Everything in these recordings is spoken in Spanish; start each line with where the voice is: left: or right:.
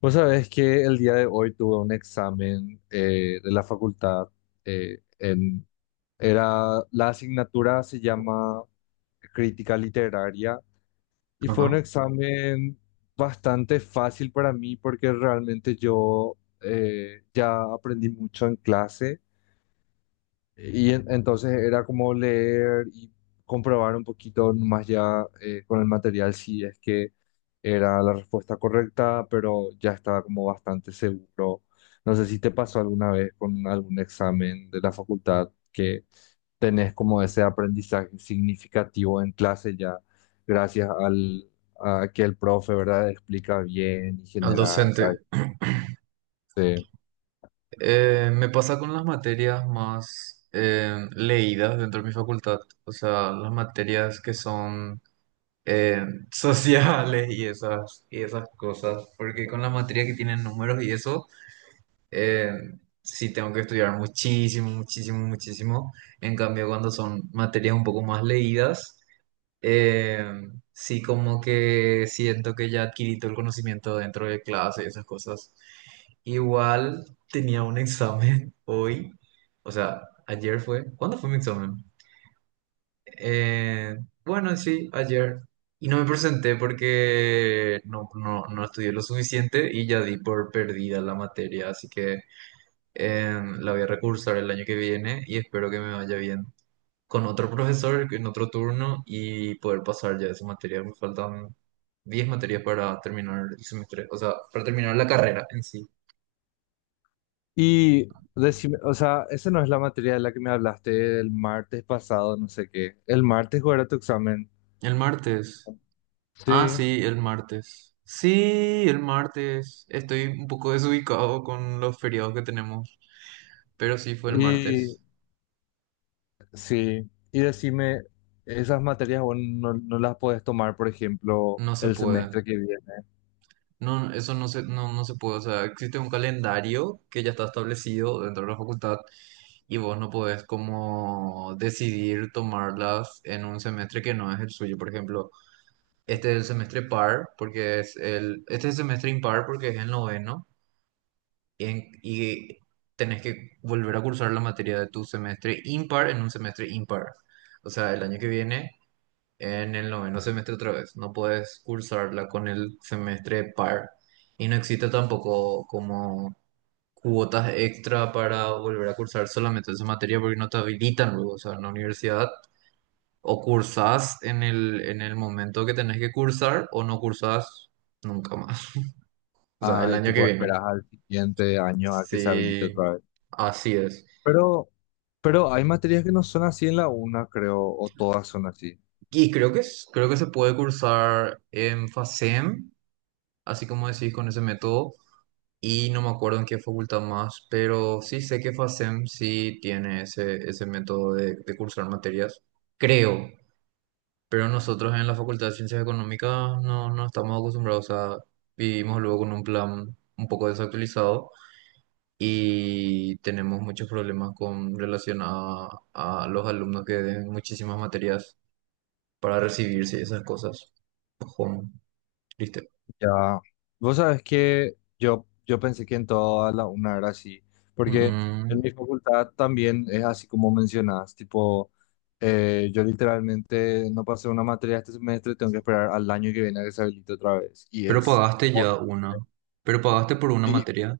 left: Vos sabés que el día de hoy tuve un examen de la facultad. eh, en, la asignatura se llama Crítica Literaria y fue un
right: Ajá,
left: examen bastante fácil para mí porque realmente yo ya aprendí mucho en clase y entonces era como leer y comprobar un poquito más ya, con el material, si es que era la respuesta correcta, pero ya estaba como bastante seguro. No sé si te pasó alguna vez con algún examen de la facultad que tenés como ese aprendizaje significativo en clase ya gracias a que el profe, ¿verdad?, explica bien y
right: al
left: genera esa...
right: docente.
left: este,
right: Me pasa con las materias más leídas dentro de mi facultad, o sea, las materias que son eh, sociales y esas cosas, porque con las materias que tienen números y eso... eh, sí tengo que estudiar muchísimo, muchísimo, muchísimo. En cambio, cuando son materias un poco más leídas, eh, sí como que siento que ya adquirí todo el conocimiento dentro de clase y esas cosas. Igual tenía un examen hoy, o sea, ayer fue. ¿Cuándo fue mi examen? Eh, bueno, sí, ayer. Y no me presenté porque no, no estudié lo suficiente y ya di por perdida la materia, así que la voy a recursar el año que viene y espero que me vaya bien con otro profesor en otro turno y poder pasar ya esa materia. Me faltan 10 materias para terminar el semestre, o sea, para terminar la carrera en sí.
left: Y decime, o sea, esa no es la materia de la que me hablaste el martes pasado, no sé qué. El martes, ¿cuál era tu examen?
right: El martes. Ah,
left: Sí,
right: sí, el martes. Sí, el martes. Estoy un poco desubicado con los feriados que tenemos, pero sí fue el
left: y
right: martes.
left: sí. Y decime, esas materias vos no las podés tomar, por ejemplo,
right: No se
left: el
right: puede.
left: semestre que viene.
right: No, eso no se, no, no se puede. O sea, existe un calendario que ya está establecido dentro de la facultad y vos no podés como decidir tomarlas en un semestre que no es el suyo. Por ejemplo, este es el semestre par, porque es este es el semestre impar porque es el noveno, y, y tenés que volver a cursar la materia de tu semestre impar en un semestre impar. O sea, el año que viene, en el noveno semestre otra vez, no podés cursarla con el semestre par. Y no existe tampoco como cuotas extra para volver a cursar solamente esa materia porque no te habilitan luego, o sea, en la universidad o cursás en el momento que tenés que cursar o no cursás nunca más, o sea, el
left: Ah, y
right: año que
left: tipo
right: viene.
left: esperas al siguiente año a que se habilite
right: Sí,
left: otra vez.
right: así es.
left: Pero, pero hay materias que no son así en la una, creo, o todas son así.
right: Y creo que, creo que se puede cursar en FASEM, así como decís con ese método, y no me acuerdo en qué facultad más, pero sí sé que FASEM sí tiene ese, ese método de cursar materias. Creo. Pero nosotros en la Facultad de Ciencias Económicas no, no estamos acostumbrados, a vivimos luego con un plan un poco desactualizado y tenemos muchos problemas con relación a los alumnos que den muchísimas materias para recibirse y esas cosas. Ojón, triste.
left: Ya, vos sabés que yo pensé que en toda la una era así, porque en
right: Mm.
left: mi facultad también es así como mencionás, tipo, yo literalmente no pasé una materia este semestre, tengo que esperar al año que viene a que se habilite otra vez, y
right: Pero
left: es,
right: pagaste ya una. Pero pagaste por una
left: y
right: materia.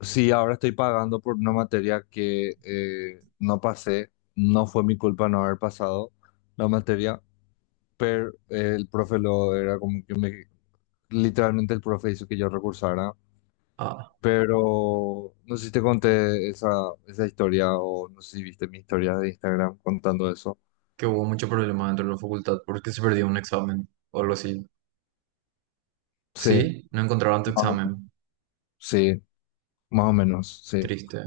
left: si ahora estoy pagando por una materia que no pasé, no fue mi culpa no haber pasado la materia, pero el profe lo era como que me, literalmente el profe hizo que yo recursara.
right: Ah,
left: Pero no sé si te conté esa historia, o no sé si viste mi historia de Instagram contando eso.
right: que hubo mucho problema dentro de la facultad porque se perdió un examen o algo así.
left: Sí,
right: ¿Sí? No encontraron tu
left: más o-
right: examen.
left: sí, más o menos, sí.
right: Triste.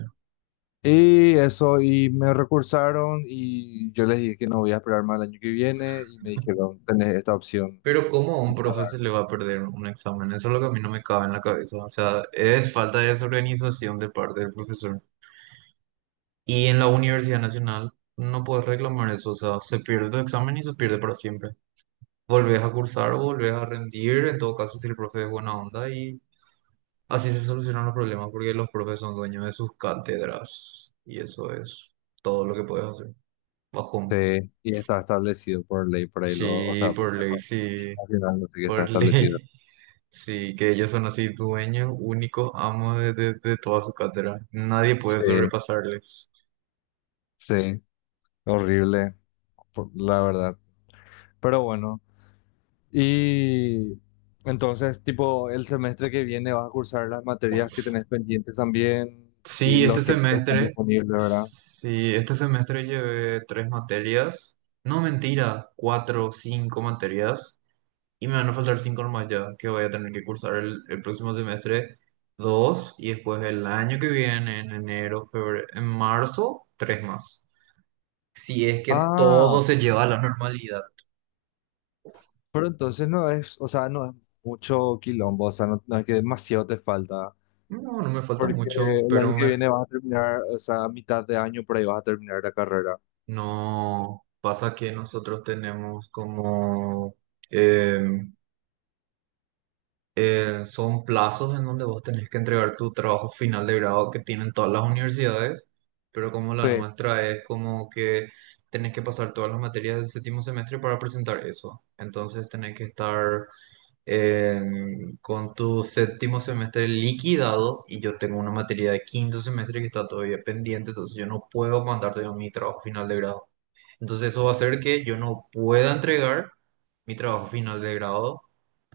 left: Y eso, y me recursaron y yo les dije que no voy a esperar más el año que viene, y me dijeron, tenés esta opción.
right: Pero ¿cómo a un profe se le va a perder un examen? Eso es lo que a mí no me cabe en la cabeza. O sea, es falta de desorganización de parte del profesor. Y en la Universidad Nacional no puedes reclamar eso. O sea, se pierde tu examen y se pierde para siempre. Volvés a cursar, o volvés a rendir, en todo caso si el profe es buena onda y así se solucionan los problemas porque los profes son dueños de sus cátedras. Y eso es todo lo que puedes hacer.
left: Sí,
right: Bajón.
left: y está establecido por ley, por ahí lo, o
right: Sí,
left: sea, por
right: por
left: la
right: ley,
left: Constitución
right: sí,
left: nacional, no sé qué está
right: por
left: establecido.
right: ley. Sí, que ellos son así dueños, únicos amos de, de toda su cátedra. Nadie puede
left: Sí,
right: sobrepasarles.
left: sí, horrible, la verdad. Pero bueno. Y entonces, tipo, el semestre que viene vas a cursar las materias que tenés pendientes también, y
right: Sí, este
left: los que están
right: semestre,
left: disponibles, ¿verdad?
right: sí, este semestre llevé tres materias. No, mentira, cuatro, cinco materias. Y me van a faltar cinco nomás ya, que voy a tener que cursar el próximo semestre dos y después el año que viene, en enero, febrero, en marzo, tres más. Si es que todo
left: Ah,
right: se lleva a la normalidad.
left: pero entonces no es, o sea, no es mucho quilombo, o sea, no es que demasiado te falta,
right: No, no me falta
left: porque
right: mucho,
left: el
right: pero
left: año que
right: me...
left: viene vas a terminar, o sea, a mitad de año por ahí vas a terminar la carrera.
right: No, pasa que nosotros tenemos como, em, son plazos en donde vos tenés que entregar tu trabajo final de grado que tienen todas las universidades, pero como la
left: Sí.
right: nuestra es como que tenés que pasar todas las materias del séptimo semestre para presentar eso. Entonces tenés que estar con tu séptimo semestre liquidado y yo tengo una materia de quinto semestre que está todavía pendiente, entonces yo no puedo mandarte mi trabajo final de grado. Entonces eso va a hacer que yo no pueda entregar mi trabajo final de grado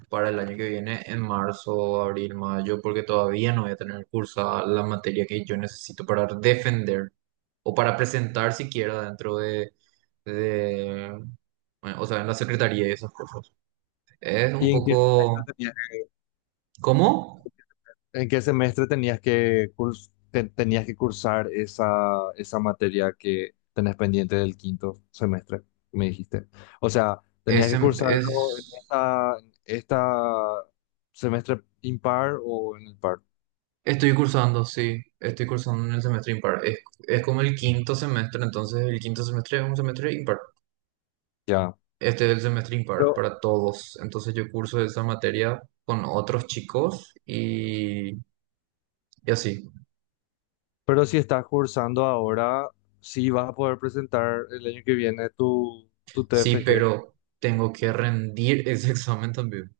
right: para el año que viene en marzo, abril, mayo, porque todavía no voy a tener cursada la materia que yo necesito para defender o para presentar siquiera dentro de bueno, o sea, en la secretaría y esas cosas. Es un
left: ¿Y en qué
right: poco...
left: semestre tenías...
right: ¿Cómo?
left: ¿En qué semestre tenías que, tenías que cursar esa materia que tenés pendiente del quinto semestre? Me dijiste. O sea, tenías
right: Es,
left: que
right: en-
left: cursarlo
right: es,
left: en esta semestre impar o en el par.
right: estoy cursando, sí, estoy cursando en el semestre impar. Es como el quinto semestre, entonces el quinto semestre es un semestre impar.
left: Ya.
right: Este es el semestre impar
left: Pero,
right: para todos. Entonces yo curso esa materia con otros chicos y así.
left: pero si estás cursando ahora, sí vas a poder presentar el año que viene tu
right: Sí,
left: TFG
right: pero tengo que rendir ese examen también.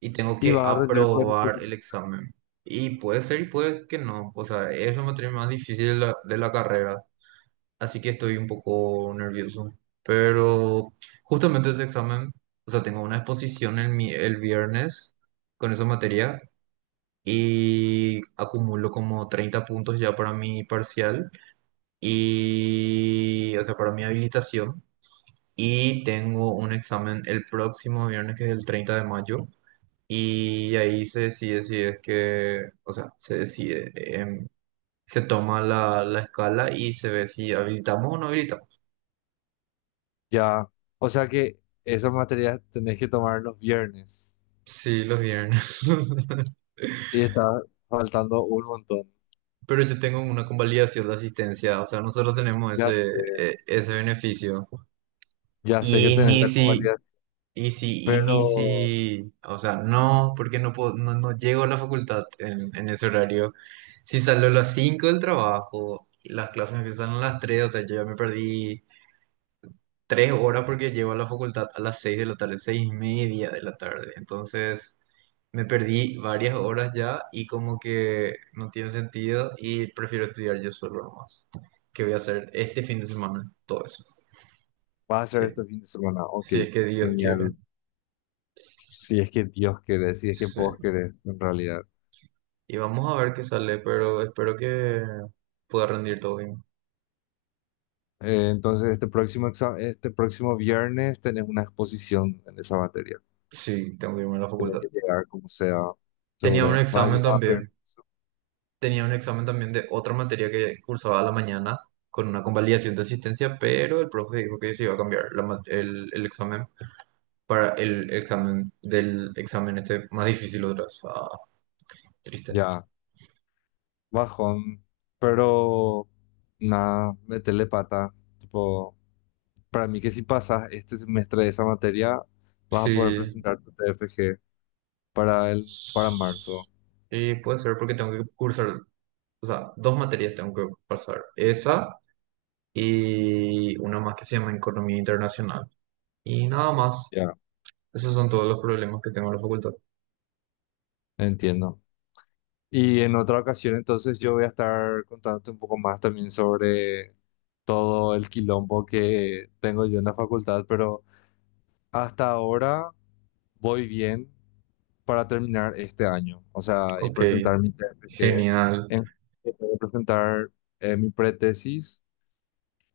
right: Y tengo
left: y
right: que
left: vas a rendir con este.
right: aprobar el examen. Y puede ser y puede que no. O sea, es la materia más difícil de de la carrera. Así que estoy un poco nervioso. Pero justamente ese examen, o sea, tengo una exposición el viernes con esa materia. Y acumulo como 30 puntos ya para mi parcial y, o sea, para mi habilitación. Y tengo un examen el próximo viernes, que es el 30 de mayo. Y ahí se decide si es que, o sea, se decide, se toma la escala y se ve si habilitamos o no habilitamos.
left: Ya. O sea que esas materias tenés que tomar los viernes.
right: Sí, los viernes.
left: Y está faltando un montón.
right: Pero yo tengo una convalidación de asistencia, o sea, nosotros tenemos
left: Ya
right: ese,
left: sé,
right: ese beneficio.
left: ya sé que
right: Y
left: tenés
right: ni
left: la
right: si...
left: convalida, pero
right: O sea, no, porque no puedo, no, no llego a la facultad en ese horario. Si salgo a las 5 del trabajo, las clases empiezan a las 3, o sea, yo ya me perdí 3 horas porque llego a la facultad a las 6 de la tarde, 6 y media de la tarde. Entonces, me perdí varias horas ya y como que no tiene sentido y prefiero estudiar yo solo nomás. Qué voy a hacer este fin de semana, todo eso.
left: vas a hacer
right: Sí,
left: este fin de semana. Ok,
right: si es que Dios quiere.
left: genial. Si es que Dios quiere, si es que
right: Sí.
left: vos querés, en realidad.
right: Y vamos a ver qué sale, pero espero que pueda rendir todo bien.
left: Entonces, este próximo viernes tenés una exposición en esa materia.
right: Sí, tengo que irme a la
left: Tenés
right: facultad.
left: que llegar como sea,
right: Tenía un
left: seguro.
right: examen
left: Vaya, a ver,
right: también. Tenía un examen también de otra materia que cursaba a la mañana con una convalidación de asistencia, pero el profe dijo que se iba a cambiar el examen para el examen del examen este más difícil otra vez. Ah, triste.
left: ya, bajón. Pero, nada, metele pata. Tipo. Para mí que si pasas este semestre de esa materia, vas a poder
right: Sí.
left: presentar tu TFG para el, para marzo.
right: Y puede ser porque tengo que cursar, o sea, dos materias tengo que pasar. Esa. Y una más que se llama Economía Internacional. Y nada más.
left: Ya,
right: Esos son todos los problemas que tengo en la facultad.
left: entiendo. Y en otra ocasión, entonces, yo voy a estar contándote un poco más también sobre todo el quilombo que tengo yo en la facultad, pero hasta ahora voy bien para terminar este año, o sea, y
right: Ok,
left: presentar mi TFG,
right: genial.
left: en, que tengo que presentar, mi pretesis.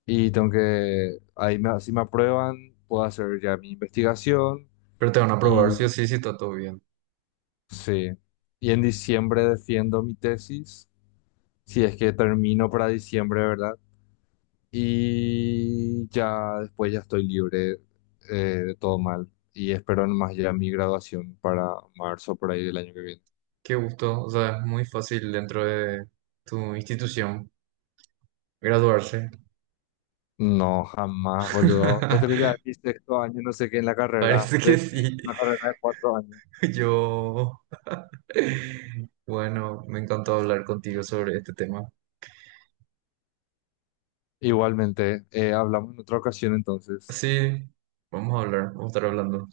left: Y tengo que, si me aprueban, puedo hacer ya mi investigación.
right: Pero te van a aprobar sí o
left: Y
right: sí si está todo bien.
left: sí. Y en diciembre defiendo mi tesis, si es que termino para diciembre, ¿verdad? Y ya después ya estoy libre, de todo mal. Y espero nomás ya mi graduación para marzo, por ahí del año que viene.
right: Qué gusto. O sea, es muy fácil dentro de tu institución graduarse.
left: No, jamás, boludo. Esto que ya es mi sexto año, no sé qué, en la carrera,
right: Parece que
left: de, y
right: sí.
left: una carrera de cuatro años.
right: Yo. Bueno, me encantó hablar contigo sobre este tema.
left: Igualmente, hablamos en otra ocasión entonces.
right: Sí, vamos a hablar, vamos a estar hablando.